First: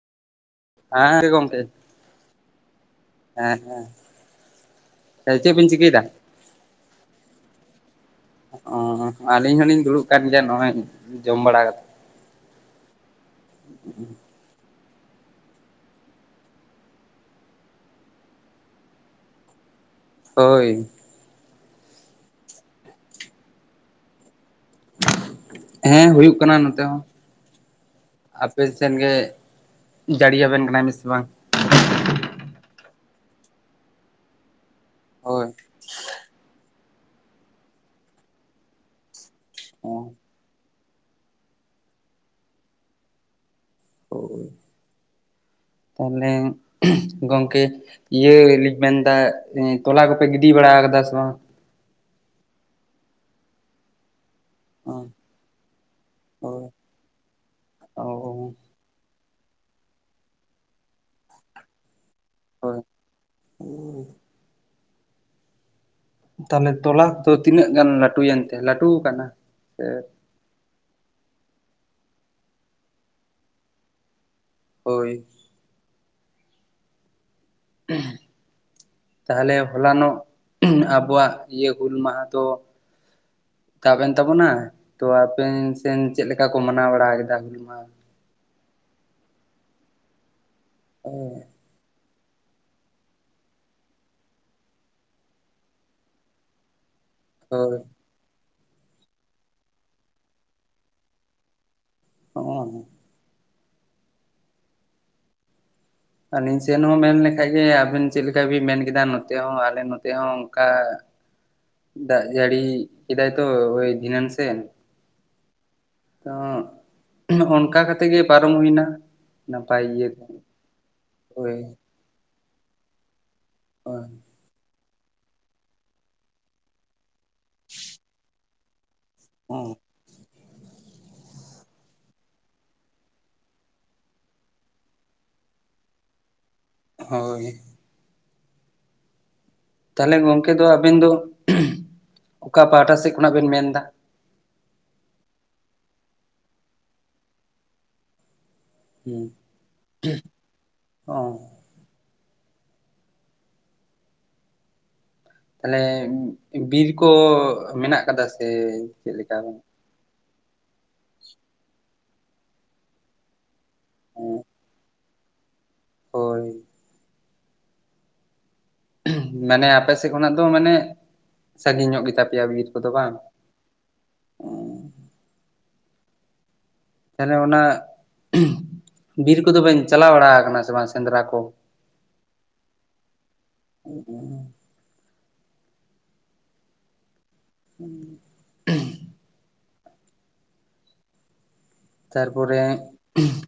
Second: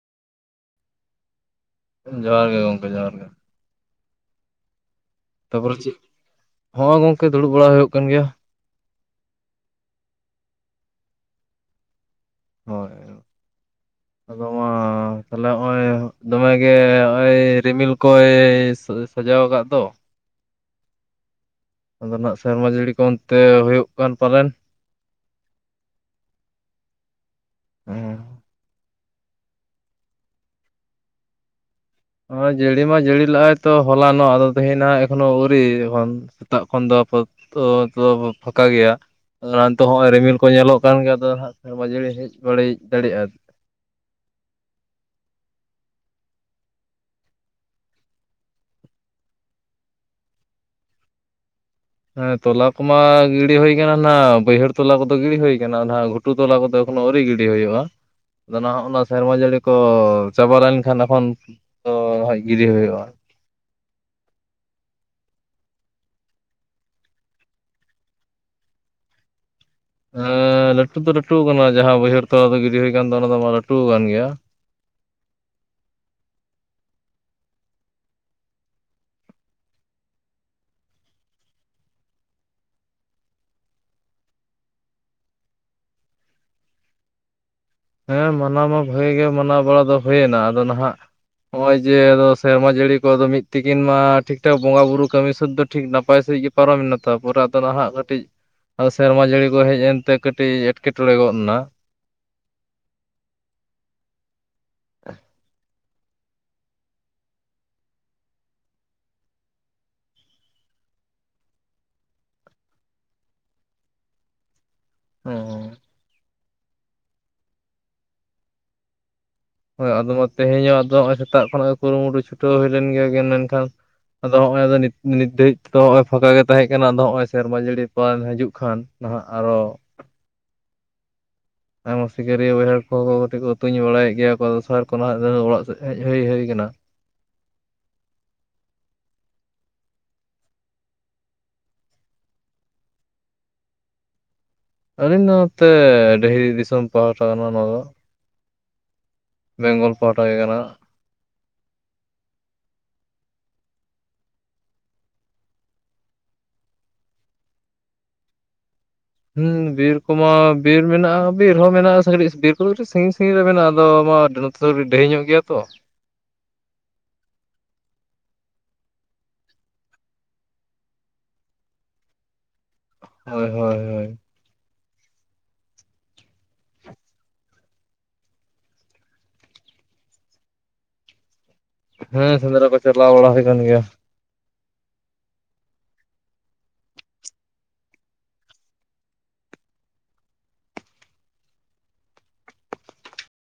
ᱦᱮᱸ ᱦᱮᱸ ᱜᱚᱢᱠᱮ ᱡᱚᱦᱟᱨ ᱜᱮ ᱜᱚᱝᱠᱮ ᱡᱚᱦᱟᱨ ᱜᱮ ᱦᱮᱸ ᱦᱮᱸ ᱵᱤᱱ ᱛᱟᱯᱚᱨᱮ ᱪᱮᱫ ᱪᱤᱠᱟᱹᱭᱮᱫᱟ? ᱦᱚᱸᱜᱚᱭ ᱜᱚᱝᱠᱮ ᱫᱩᱲᱩᱵ ᱵᱟᱲᱟ ᱦᱩᱭᱩᱜ ᱠᱟᱱ ᱜᱮᱭᱟ᱾ ᱚ ᱟᱹᱞᱤᱧ ᱦᱚᱞᱤᱧ ᱫᱩᱲᱩᱵ ᱠᱟᱱ ᱜᱮᱭᱟ ᱱᱚᱜᱼᱚᱭ ᱡᱚᱢᱽ ᱵᱟᱲᱟ ᱠᱟᱛᱮᱫᱽ ᱦᱳᱭ ᱟᱫᱚ ᱢᱟ ᱛᱟᱦᱚᱞᱮ ᱦᱚᱜᱼᱚᱭ ᱫᱚᱢᱮᱜᱮ ᱦᱚᱜᱼᱚᱭ ᱨᱤᱢᱤᱞ ᱠᱚᱭ ᱥᱟᱡᱟᱣ ᱟᱠᱟᱫ ᱫᱚ ᱦᱳᱭ ᱟᱫᱚ ᱱᱟᱦᱟᱜ ᱥᱮᱨᱢᱟ ᱡᱟᱹᱲᱤ ᱠᱚ ᱚᱱᱛᱮ ᱦᱩᱭᱩᱜ ᱠᱟᱱ ᱯᱟᱞᱮᱱ᱾ ᱦᱮᱸ ᱦᱩᱭᱩᱜ ᱠᱟᱱᱟ ᱱᱚᱛᱮ ᱦᱚᱸ ᱟᱯᱮ ᱥᱮᱫ ᱜᱮ ᱡᱟᱹᱲ ᱟᱵᱮᱱ ᱠᱟᱱᱟᱭ ᱢᱮᱥᱮ ᱵᱟᱝ᱾ ᱦᱚᱭ ᱡᱟᱹᱲᱤ ᱢᱟ ᱡᱟᱹᱲᱤ ᱞᱟᱜᱟᱭ ᱛᱚ ᱦᱚᱞᱟᱱᱚᱜ ᱟᱫᱚ ᱛᱟᱦᱮᱸᱱᱟᱦᱟᱜ ᱮᱠᱷᱚᱱᱳ ᱦᱳᱭ ᱟᱹᱣᱨᱤ ᱮᱠᱷᱚᱱ ᱥᱮᱛᱟᱜ ᱠᱷᱚᱱ ᱫᱚ ᱟᱯᱛᱛᱚ ᱯᱷᱟᱸᱠᱟ ᱜᱮᱭᱟᱛᱮ ᱦᱚᱸᱜᱚᱭ ᱦᱳᱭ ᱨᱤᱢᱤᱞ ᱠᱚ ᱧᱮᱞᱚᱜ ᱠᱟᱱᱟ ᱫᱚᱠᱟᱱ ᱜᱮᱫᱚ ᱦᱟᱸᱜ ᱵᱟᱡᱟᱹᱲᱤ ᱦᱮᱡ ᱵᱟᱹᱲᱤᱡ ᱫᱟᱲᱮᱼᱟ ᱛᱟᱦᱚᱞᱮ ᱜᱚᱝᱠᱮ ᱤᱭᱟᱹ ᱞᱤᱧ ᱢᱮᱱᱫᱟ ᱛᱚᱞᱟ ᱠᱚᱯᱮ ᱜᱤᱰᱤ ᱵᱟᱲᱟ ᱠᱟᱫᱟ ᱥᱮ ᱵᱟᱝ? ᱦᱮᱸ ᱛᱚᱞᱟ ᱠᱚᱢᱟ ᱜᱤᱰᱤ ᱦᱩᱭ ᱠᱟᱱᱟ ᱱᱟᱜ ᱵᱟᱹᱭᱦᱟᱹᱲ ᱛᱚᱞᱟ ᱠᱚᱫᱚ ᱜᱤᱰᱤ ᱦᱩᱭ ᱟᱠᱟᱱᱟ ᱱᱟᱦᱟᱜ ᱜᱷᱩᱴᱩ ᱛᱚᱞᱟ ᱦᱳᱭ ᱠᱚᱫᱚ ᱮᱠᱷᱚᱱᱳ ᱟᱹᱣᱨᱤ ᱜᱤᱰᱤ ᱦᱩᱭᱩᱜᱼᱟ᱾ ᱚ ᱟᱫᱚ ᱱᱟᱦᱟᱜ ᱚᱱᱟ ᱥᱮᱨᱢᱟ ᱡᱟᱹᱲᱤ ᱠᱚ ᱪᱟᱵᱟ ᱞᱮᱱᱠᱷᱟᱱ ᱮᱠᱷᱚᱱ ᱫᱚ ᱦᱟᱸᱜ ᱜᱤᱰᱤ ᱦᱳᱭ ᱦᱩᱭᱩᱜᱼᱟ᱾ [unintelligible] ᱛᱟᱦᱞᱮ ᱛᱚᱞᱟ ᱫᱚ ᱛᱤᱱᱟᱹᱜ ᱜᱟᱱ ᱞᱟᱴᱩᱭᱮᱱ ᱛᱮ ᱞᱟᱴᱩ ᱟᱠᱟᱱᱟ ᱥᱮ ᱦᱮᱸ ᱞᱟᱹᱴᱩ ᱫᱚ ᱞᱟᱹᱴᱩ ᱟᱠᱟᱱᱟ ᱡᱟᱦᱟᱸ ᱵᱟᱹᱭᱦᱟᱹᱲ ᱛᱚᱞᱟ ᱫᱚ ᱜᱤᱰᱤ ᱦᱩᱭ ᱟᱠᱟᱱ ᱫᱚ ᱚᱱᱟ ᱫᱚ ᱢᱟ ᱞᱟᱹᱴᱩ ᱠᱟᱱ ᱜᱮᱭᱟ᱾ ᱦᱳᱭ [unintelligible] ᱛᱟᱦᱚᱞᱮ ᱦᱚᱞᱟᱱᱚᱜ ᱟᱵᱚᱣᱟᱜ ᱤᱭᱟᱹ ᱦᱩᱞ ᱢᱟᱦᱟ ᱫᱚ ᱛᱟᱵ ᱮᱱ ᱛᱟᱵᱚᱱᱟ᱾ ᱛᱚ ᱟᱯᱮᱱ ᱥᱮᱱ ᱪᱮᱫ ᱞᱮᱠᱟ ᱠᱚ ᱢᱟᱱᱟᱣ ᱵᱟᱲᱟ ᱠᱮᱫᱟ ᱦᱩᱞ ᱢᱟᱦᱟ ᱦᱮᱸ ᱢᱟᱱᱟᱣ ᱢᱟ ᱵᱷᱟᱜᱤ ᱜᱮ ᱢᱟᱱᱟᱣ ᱵᱟᱲᱟ ᱫᱚ ᱦᱩᱭᱮᱱᱟ ᱟᱫᱚ ᱱᱟᱦᱟᱜ [unintelligible] ᱱᱚᱜ-ᱚᱭ ᱡᱮ ᱟᱫᱚ ᱥᱮᱨᱢᱟ ᱡᱟᱹᱲᱤ ᱠᱚ ᱫᱚ ᱢᱤᱫ ᱛᱤᱠᱤᱱ ᱢᱟ ᱴᱷᱤᱠ ᱴᱷᱟᱠ ᱵᱚᱸᱜᱟ ᱵᱩᱨᱩ ᱠᱟᱹᱢᱤ ᱥᱟᱹᱛ ᱫᱚ ᱴᱷᱤᱠ ᱱᱟᱯᱟᱭ ᱥᱟᱹᱦᱤᱡ ᱜᱮ ᱯᱟᱨᱚᱢᱮᱱᱟ ᱛᱟᱯᱚᱨᱮ ᱟᱫᱚ ᱦᱳᱭ ᱱᱟᱦᱟᱜ ᱠᱟᱹᱴᱤᱡ ᱟᱫᱚ ᱥᱮᱨᱢᱟ ᱡᱟᱹᱲᱤ ᱠᱚ ᱦᱮᱡ ᱮᱱᱛᱮ ᱠᱟᱹᱴᱤᱡ ᱮᱴᱠᱮᱴᱚᱬᱮ ᱜᱚᱫ ᱮᱱᱟ᱾ ᱚ [unintelligible] ᱟᱹᱞᱤᱧ ᱥᱮᱱ ᱦᱚᱸ ᱢᱮᱱ ᱞᱮᱠᱷᱟᱡ ᱜᱮ ᱟᱵᱤᱱ ᱪᱮᱫ ᱞᱮᱠᱟ ᱵᱤᱱ ᱢᱮᱱ ᱠᱮᱫᱟ ᱱᱚᱛᱮ ᱦᱚᱸ ᱟᱞᱮ ᱱᱚᱛᱮ ᱦᱚᱸ ᱚᱱᱠᱟ [inaudible] ᱫᱟᱜ ᱡᱟᱹᱲᱤ ᱠᱮᱫᱟᱭ ᱛᱚ ᱦᱳᱭ ᱫᱷᱤᱱᱟᱹᱱ ᱥᱮᱱ ᱦᱩᱸ ᱛᱚ, ᱚᱱᱠᱟ ᱠᱟᱛᱮᱜ ᱜᱮ ᱯᱟᱨᱚᱢ ᱦᱩᱭᱱᱟ᱾ ᱱᱟᱯᱟᱭ ᱦᱳᱭ ᱤᱭᱟᱹ ᱟᱫᱚ ᱛᱮ ᱢᱟ ᱛᱮᱦᱮᱧ ᱦᱚᱸ ᱟᱫᱚ ᱱᱚᱜ-ᱚᱭ ᱥᱮᱛᱟᱜ ᱦᱳᱭ ᱠᱷᱚᱱᱟᱜ ᱜᱮ ᱠᱩᱨᱩᱢᱩᱴᱩ ᱪᱷᱩᱴᱟᱹᱣ ᱦᱩᱭ ᱞᱮᱱ ᱜᱮᱭᱟ ᱜᱮ ᱢᱮᱱᱠᱷᱟᱱ ᱚ ᱟᱫᱚ ᱱᱚᱜᱼᱚᱭ ᱟᱫᱚ ᱱᱤᱛ ᱫᱷᱟᱹᱨᱤᱡ ᱛᱮᱛᱚ ᱱᱚᱜᱼᱚᱭ ᱯᱷᱟᱸᱠᱟ ᱜᱮ ᱛᱟᱦᱮᱸ ᱠᱟᱱᱟ ᱟᱫᱚ ᱱᱚᱜᱼᱚᱭ ᱥᱮᱨᱢᱟ ᱡᱟᱹᱲᱤ ᱯᱟᱞᱮᱱ ᱦᱤᱡᱩᱜ ᱠᱷᱟᱱ ᱱᱟᱦᱟᱜ ᱟᱨᱚ ᱟᱭᱢᱟ ᱥᱤᱠᱟᱹᱨᱤᱭᱟᱹ ᱵᱟᱹᱭᱦᱟᱹᱲ ᱠᱚᱦᱚᱸ ᱠᱟᱹᱴᱤᱡ ᱠᱚ ᱛᱩᱧ ᱵᱟᱲᱟᱭᱮᱫ ᱜᱮᱭᱟ ᱠᱚ ᱥᱟᱨ ᱠᱚ ᱢᱟᱦᱟᱜ, [unintelligible] ᱚᱲᱟᱜ ᱥᱮᱫ ᱦᱮᱡ ᱦᱩᱭ ᱦᱩᱭ ᱠᱟᱱᱟ ᱦᱳᱭ ᱛᱟᱦᱚᱞᱮ ᱜᱚᱝᱠᱮ ᱫᱚ ᱟᱵᱮᱱ ᱫᱚ ᱚᱠᱟ ᱯᱟᱦᱴᱟ ᱥᱮᱫ ᱠᱷᱚᱱᱟᱜ ᱵᱮᱱ ᱢᱮᱱ ᱮᱫᱟ? ᱟᱹᱞᱤᱧ ᱫᱚ ᱱᱚᱛᱮ ᱰᱟᱹᱦᱤ ᱫᱤᱥᱚᱢ ᱯᱟᱦᱴᱟ ᱠᱟᱱᱟ ᱱᱚᱣᱟ ᱫᱚ ᱦᱩᱸ ᱵᱮᱝᱜᱚᱞ ᱯᱟᱦᱴᱟ ᱜᱮ ᱠᱟᱱᱟ᱾ ᱚ ᱛᱟᱦᱞᱮ ᱵᱤᱨ ᱠᱚ ᱢᱮᱱᱟᱜ ᱠᱟᱫᱟ ᱥᱮ? ᱪᱮᱫ ᱞᱮᱠᱟ ᱵᱟᱝ? ᱦᱩᱸ ᱵᱤᱨ ᱠᱚᱢᱟ ᱵᱤᱨ ᱢᱮᱱᱟᱜᱼᱟ ᱵᱤᱨ ᱦᱚᱸ ᱢᱮᱱᱟᱜᱼᱟ᱾ ᱵᱤᱨ ᱠᱚᱫᱚ ᱠᱟᱹᱴᱤᱡ ᱥᱟᱺᱜᱤᱧ ᱥᱟᱺᱜᱤᱧ ᱨᱮ ᱢᱮᱱᱟᱜᱼᱟ ᱟᱫᱚ ᱱᱚᱛᱮ ᱫᱚ ᱰᱟᱹᱦᱤ ᱧᱚᱜ ᱜᱮᱭᱟ ᱛᱚ ᱦᱳᱭ ᱢᱟᱱᱮ ᱟᱯᱮ ᱥᱮᱫ ᱠᱷᱚᱱᱟᱜ ᱫᱚ ᱢᱟᱱᱮ ᱥᱟᱸᱜᱤᱧ ᱧᱚᱜ ᱜᱮᱛᱟᱯᱮᱭᱟ ᱵᱤᱨ ᱠᱚᱫᱚ ᱵᱟᱝ᱾ ᱦᱳᱭ ᱦᱳᱭ ᱦᱳᱭ ᱛᱟᱦᱞᱮ ᱚᱱᱟ ᱵᱤᱨ ᱠᱚᱫᱚ ᱵᱮᱱ ᱪᱟᱞᱟᱣ ᱵᱟᱲᱟ ᱠᱟᱱᱟ ᱥᱮ ᱵᱟᱝ ᱥᱮᱸᱫᱽᱨᱟ ᱠᱚ? ᱦᱮᱸ ᱥᱮᱸᱫᱽᱨᱟ ᱠᱚ ᱪᱟᱞᱟᱣ ᱵᱟᱲᱟ ᱦᱩᱭ ᱠᱟᱱ ᱜᱮᱭᱟ᱾ [inaudible] [unintelligible] ᱛᱟᱨᱯᱚᱨᱮ